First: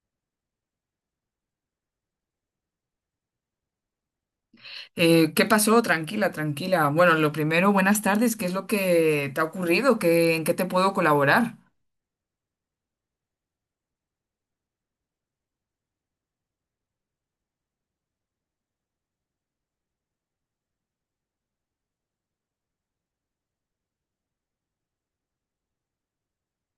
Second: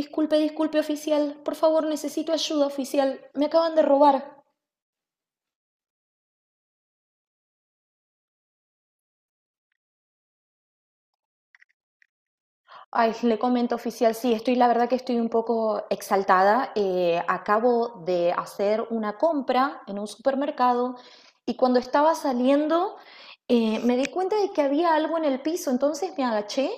Disculpe, disculpe, oficial. Por favor, necesito ayuda, oficial. Me acaban de robar. ¿Qué pasó? Tranquila, tranquila. Bueno, lo primero, buenas tardes. ¿Qué es lo que te ha ocurrido? ¿Qué, en qué te puedo colaborar? Ay, le comento, oficial, sí, estoy, la verdad que estoy un poco exaltada. Acabo de hacer una compra en un supermercado y cuando estaba saliendo me di cuenta de que había algo en el piso, entonces me agaché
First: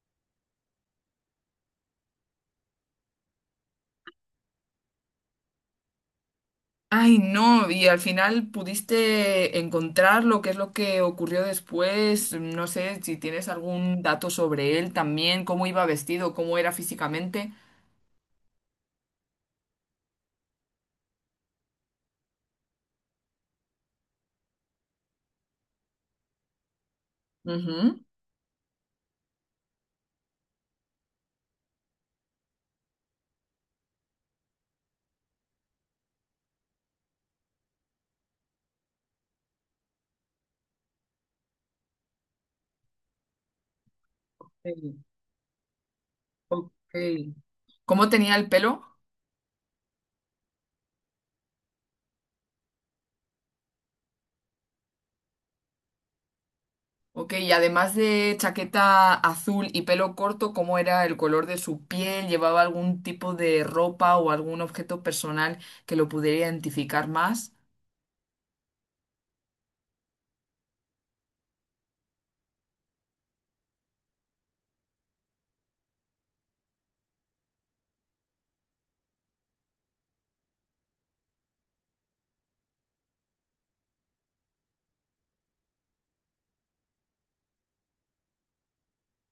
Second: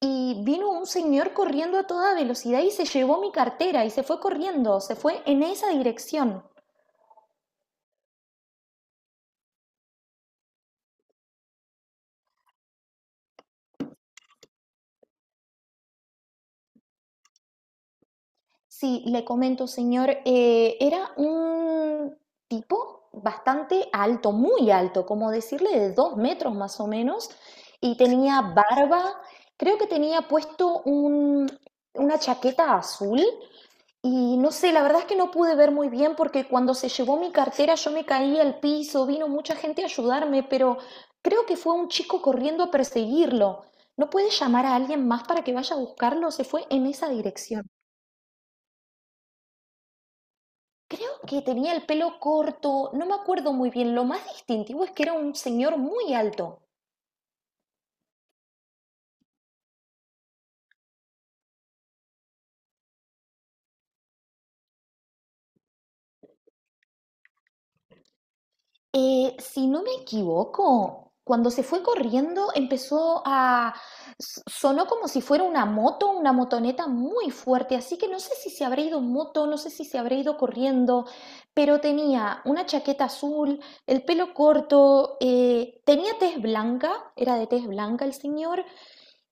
y vino un señor corriendo a toda velocidad y se llevó mi cartera y se fue corriendo, se fue en esa dirección. Ay, no, y al final pudiste encontrarlo, ¿qué es lo que ocurrió después? No sé si tienes algún dato sobre él también, cómo iba vestido, cómo era físicamente. Sí, le comento, señor, era un tipo bastante alto, muy alto, como decirle de 2 metros más o menos, y Ujú. tenía barba, creo que tenía una chaqueta azul, y no sé, la verdad es que no pude ver muy bien porque cuando se llevó mi cartera yo me caí al piso, vino mucha gente a ayudarme, pero creo que fue un chico corriendo a perseguirlo. ¿No puede llamar a Sí. alguien más para que vaya a buscarlo? Se fue Ok. en esa dirección. ¿Cómo tenía el pelo? Creo que tenía el pelo corto, no me acuerdo muy bien. Lo más distintivo es que era un señor muy alto. Ok, y además de chaqueta azul y pelo corto, ¿cómo era el color de su piel? ¿Llevaba algún tipo de ropa o algún objeto personal que lo pudiera identificar más? Si no me equivoco, cuando se fue corriendo empezó a... Sonó como si fuera una moto, una motoneta muy fuerte, así que no sé si se habrá ido en moto, no sé si se habrá ido corriendo, pero tenía una chaqueta azul, el pelo corto, tenía tez blanca, era de tez blanca el señor.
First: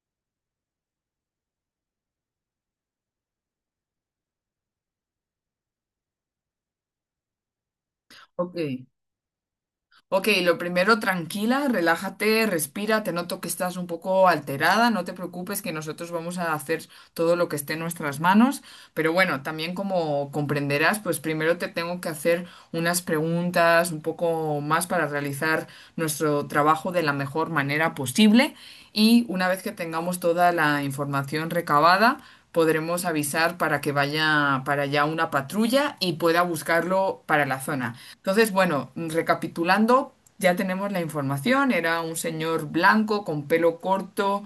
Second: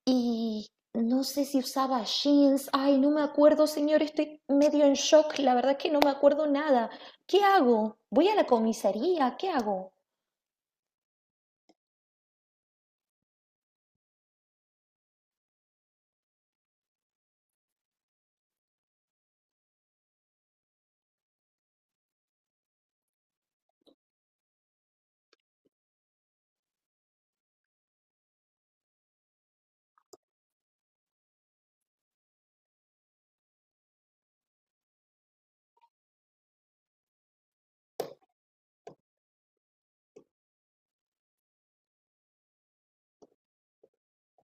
Y no sé si usaba jeans. Ay, no me acuerdo, señor. Estoy medio en shock. La verdad que no me acuerdo nada. ¿Qué hago? ¿Voy a la Ok. comisaría? ¿Qué hago? Ok, lo primero, tranquila, relájate, respira, te noto que estás un poco alterada, no te preocupes que nosotros vamos a hacer todo lo que esté en nuestras manos, pero bueno, también como comprenderás, pues primero te tengo que hacer unas preguntas un poco más para realizar nuestro trabajo de la mejor manera posible y una vez que tengamos toda la información recabada, podremos avisar para que vaya para allá una patrulla y pueda buscarlo para la zona. Entonces, bueno, recapitulando, ya tenemos la información. Era un señor blanco con pelo corto,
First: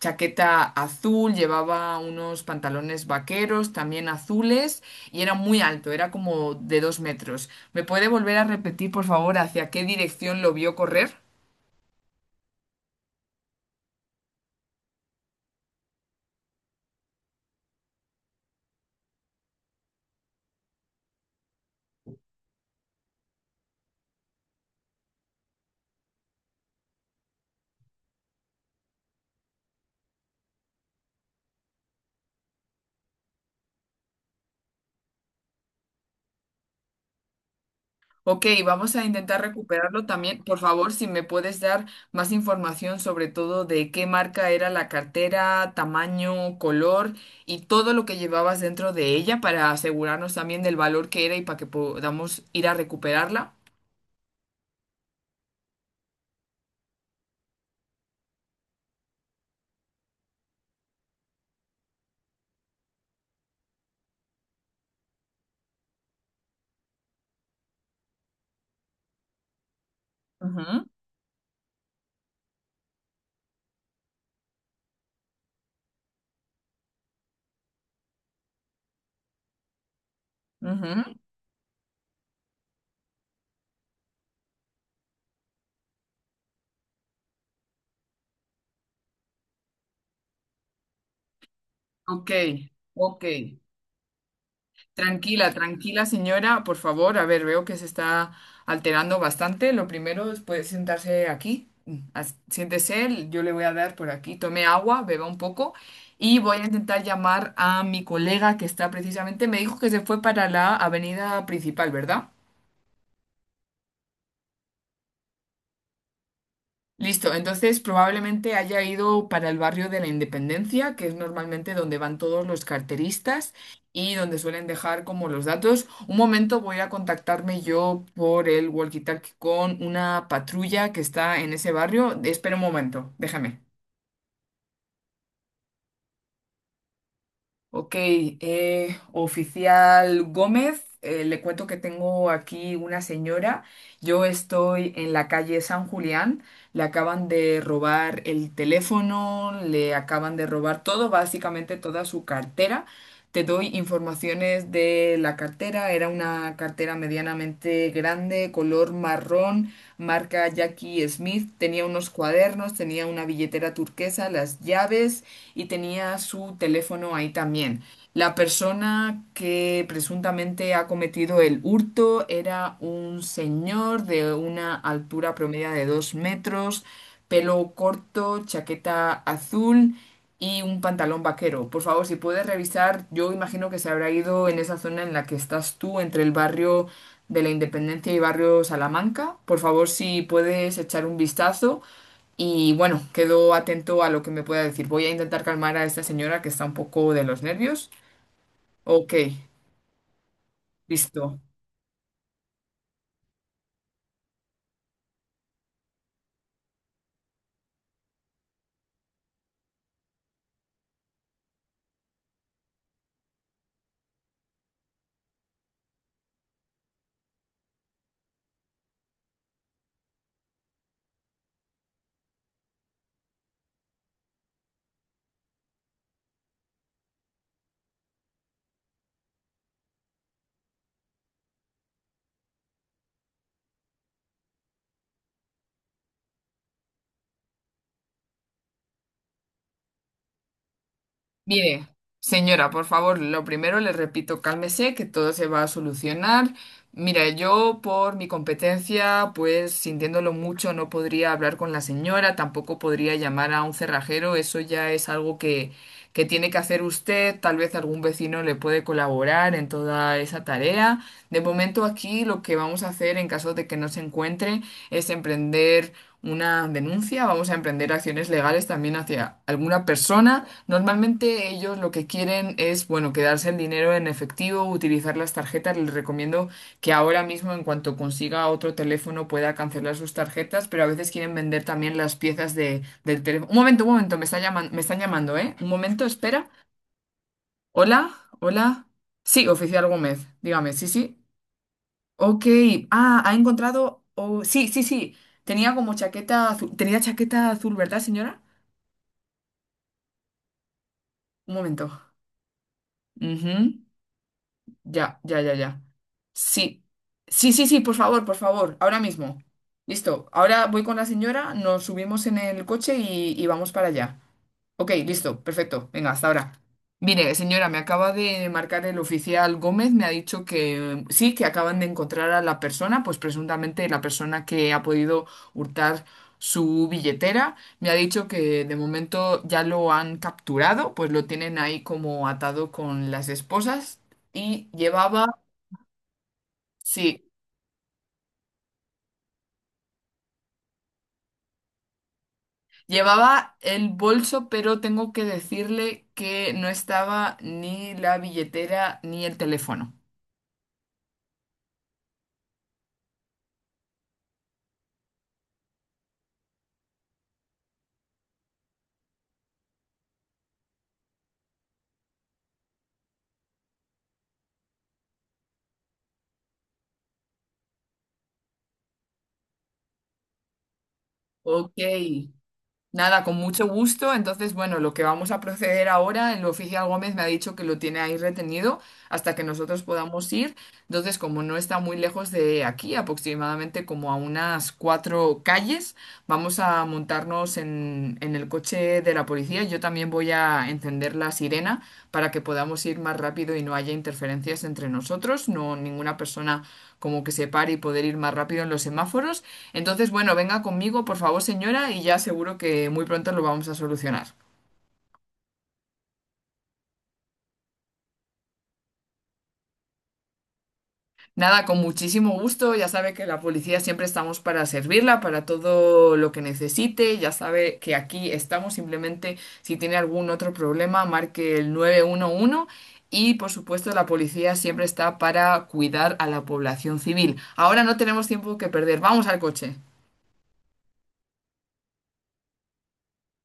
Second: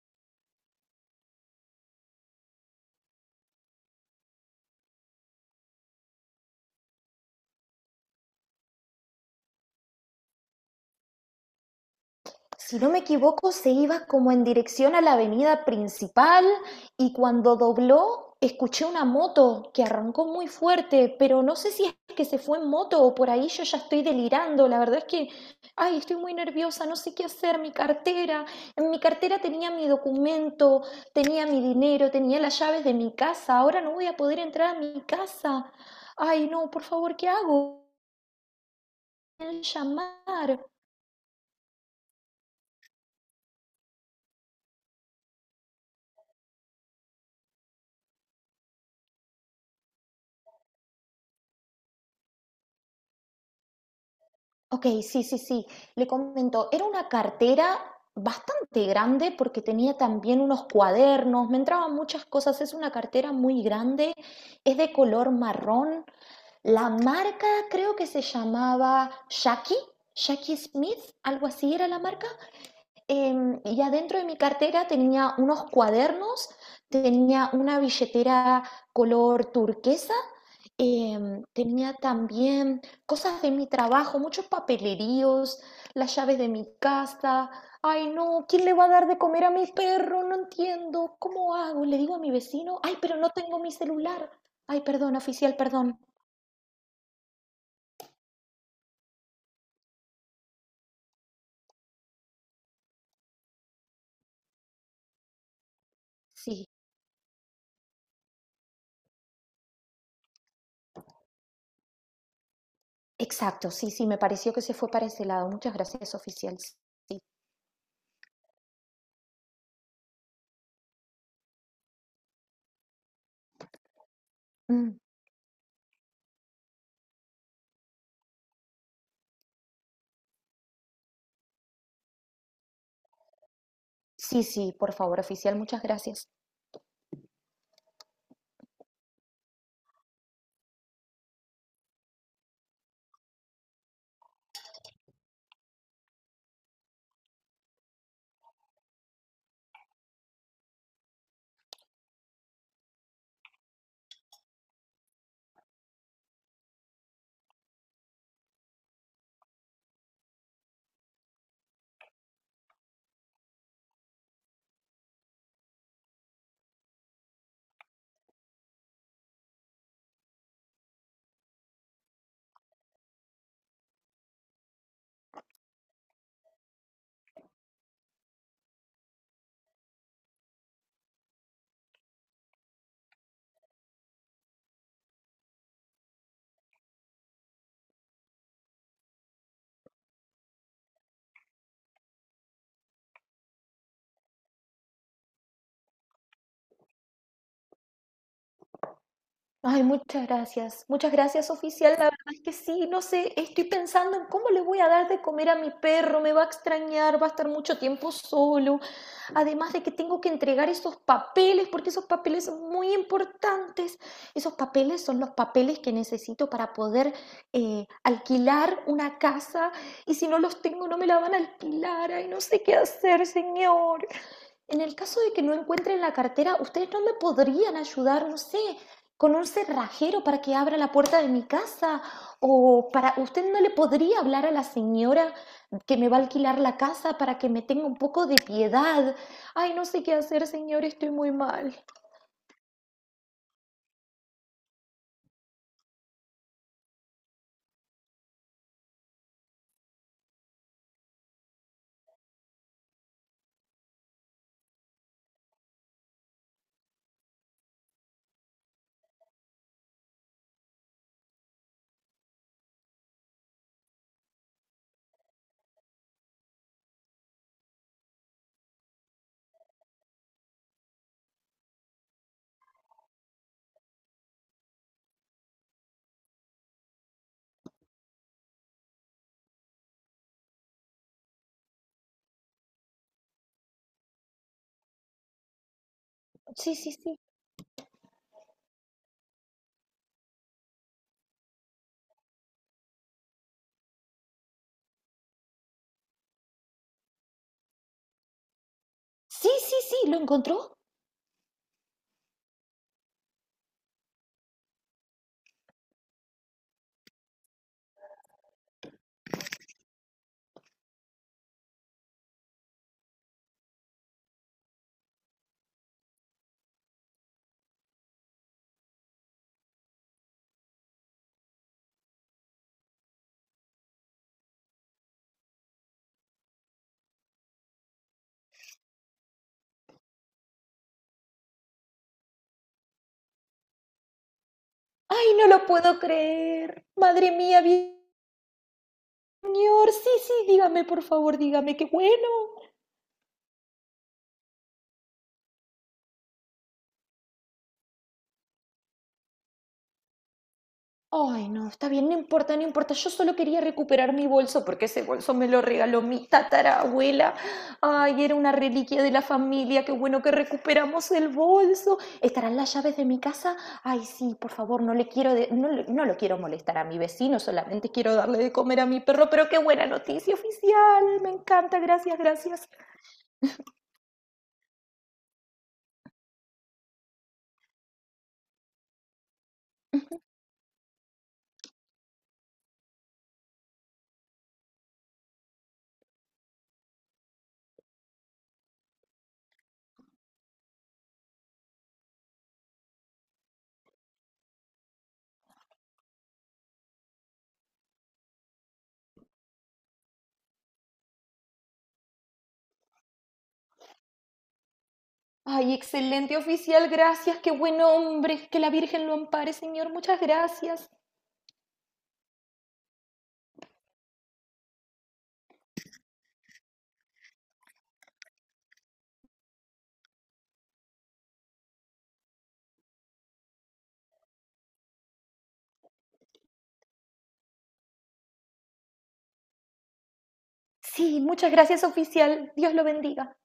chaqueta azul, llevaba unos pantalones vaqueros también azules y era muy alto, era como de 2 metros. ¿Me puede volver a repetir, por favor, hacia qué dirección lo vio correr? Si no me equivoco, se iba como en dirección a la avenida principal y cuando dobló escuché una moto que arrancó muy fuerte, pero no sé si es que se fue en moto o por ahí yo ya estoy delirando. La verdad es que, ay, estoy muy nerviosa, no sé qué hacer, mi cartera. En mi cartera tenía mi documento, tenía mi dinero, tenía las llaves de mi casa. Ahora no voy a poder entrar a mi casa. Ay, no, por favor, ¿qué hago? Ok, vamos a intentar recuperarlo también. Llamar. Por favor, si me puedes dar más información sobre todo de qué marca era la cartera, tamaño, color y todo lo que llevabas dentro de ella para asegurarnos también del valor que era y para que podamos ir a recuperarla. Okey, sí, sí, sí. Le comento, era una cartera bastante grande porque tenía también unos cuadernos, me entraban muchas cosas. Es una cartera muy grande, es de color marrón. La marca creo que se llamaba Jackie, Jackie Ujú, Smith, algo así era la marca. Y adentro de mi cartera tenía unos cuadernos, tenía una billetera color turquesa. ujú. Tenía también cosas de mi trabajo, muchos papeleríos, las llaves de mi casa. Ay, no, ¿quién le va a dar de comer a mi perro? No entiendo. ¿Cómo hago? Le digo a mi Ok, vecino, ay, pero ok. no tengo mi celular. Ay, perdón, Tranquila, oficial, perdón. tranquila, señora, por favor. A ver, veo que se está alterando bastante. Lo primero es puede sentarse aquí. Siéntese, yo le voy a dar por aquí. Tome agua, beba un poco y voy a Sí, intentar llamar a mi colega que está precisamente, me dijo que se fue para la avenida principal, ¿verdad? exacto, sí, sí, me pareció que se fue para ese lado. Muchas gracias, oficial. Sí. Listo, entonces probablemente haya ido para el barrio de la Independencia, que es normalmente donde van todos los carteristas y donde suelen Mm, dejar como los datos. Un momento, voy a contactarme yo por el walkie-talkie con una patrulla que está en ese barrio. Espera un momento, déjame. sí, sí, por favor, oficial, muchas gracias. Ok, oficial Gómez, le cuento que tengo aquí una señora. Yo estoy en la calle San Julián. Le acaban de robar el teléfono, le acaban de robar todo, básicamente toda su cartera. Te doy informaciones de la cartera. Era una cartera medianamente grande, color marrón, marca Jackie Smith. Tenía unos cuadernos, tenía una billetera turquesa, las llaves y tenía su teléfono ahí también. La persona que presuntamente ha cometido el hurto era un señor de una altura promedia de 2 metros, pelo corto, chaqueta azul y un pantalón vaquero. Por favor, si puedes revisar, yo imagino que se habrá ido en esa zona en la que estás tú, entre el barrio de la Independencia y barrio Salamanca. Por favor, si puedes echar un vistazo y bueno, quedo atento a lo que me pueda decir. Voy a intentar calmar a esta señora que está un poco de los nervios. Ok, Ay, muchas gracias. Muchas listo. gracias, oficial. La verdad es que sí, no sé, estoy pensando en cómo le voy a dar de comer a mi perro. Me va a extrañar, va a estar mucho tiempo solo. Además de que tengo que entregar esos papeles, porque esos papeles son muy importantes. Esos papeles son los papeles que necesito para poder alquilar una casa. Y si no los tengo, no me la van a alquilar. Ay, no sé qué hacer, señor. En el caso de que no encuentren la cartera, ¿ustedes no me podrían ayudar, no sé, con un cerrajero para que abra la puerta de mi casa? ¿O para usted no le podría hablar a la señora que me va a alquilar la casa para que me tenga un poco de piedad? Ay, no sé qué hacer, señor, estoy muy mal. Mire, señora, por favor, lo primero le repito, cálmese, que todo se va a solucionar. Mira, yo por mi competencia, pues sintiéndolo mucho, no podría hablar con la señora, tampoco podría llamar a un cerrajero, eso ya es algo que tiene que hacer usted, tal vez algún vecino le puede colaborar en toda esa tarea. De momento aquí lo que vamos a hacer en caso de que no se encuentre es emprender una denuncia, vamos a emprender acciones legales también hacia alguna persona. Normalmente ellos lo que quieren es, bueno, quedarse el dinero en efectivo, utilizar las tarjetas. Les recomiendo que ahora mismo, en cuanto consiga otro teléfono, pueda cancelar sus tarjetas, pero a veces quieren vender también las piezas del teléfono. Un momento, me están llamando, ¿eh? Un momento, espera. Sí, sí, sí. Hola, hola. Sí, oficial Gómez, dígame, sí, sí. Ok, ah, ha encontrado. Oh, sí, sí, sí. Tenía como chaqueta azul. Tenía chaqueta azul, ¿verdad, señora? Sí, sí, sí, ¿lo encontró? Un momento. Ujú. Ya, ya, ya, ya. Sí. Sí, sí, sí, por favor, por favor. Ahora mismo. Listo. Ahora voy con la señora, nos subimos en el coche y vamos para allá. Ok, listo, perfecto. Venga, hasta ahora. Mire, señora, me acaba de marcar el oficial Gómez, me ha dicho que sí, que acaban de encontrar a la persona, pues presuntamente la persona que ha podido hurtar su billetera. Me ha dicho que de momento ya lo han capturado, pues lo tienen ahí como atado con las esposas y Ay, llevaba, no lo puedo creer. sí, Madre mía, señor. Sí, sí, dígame, por favor, dígame, qué bueno. llevaba el bolso, pero tengo que decirle que no estaba ni la billetera ni el teléfono. Ay, no, está bien, no importa, no importa. Yo solo quería recuperar mi bolso porque ese bolso me lo regaló mi tatarabuela. Ay, era una reliquia de la familia. Qué bueno que recuperamos el bolso. ¿Estarán las llaves de mi casa? Ay, sí, por favor, no le quiero de- no, le- no lo quiero molestar a mi vecino, solamente quiero darle de comer a mi perro, pero qué buena noticia oficial. Me Ok. encanta, gracias, gracias. Nada, con mucho gusto. Entonces, bueno, lo que vamos a proceder ahora, el oficial Gómez me ha dicho que lo tiene ahí retenido hasta que nosotros podamos ir. Entonces, como no está muy lejos de aquí, aproximadamente como a unas 4 calles, vamos a montarnos en el coche de la policía. Yo también voy a encender la sirena para que podamos ir más rápido y no haya interferencias entre nosotros, no ninguna persona como que se pare y poder ir más rápido en los semáforos. Entonces, bueno, venga conmigo, por favor, señora, y ya seguro que muy pronto lo vamos a solucionar. Ay, excelente oficial, gracias, qué buen hombre, que la Virgen lo ampare, señor, muchas gracias. Nada, con muchísimo gusto, ya sabe que la policía siempre estamos para servirla, para todo lo que necesite, ya sabe que aquí estamos, simplemente si tiene algún otro problema, marque el 911 y por supuesto la policía siempre está para cuidar a la población civil. Ahora no tenemos tiempo que perder, vamos al coche. Sí, muchas gracias oficial. Dios lo bendiga.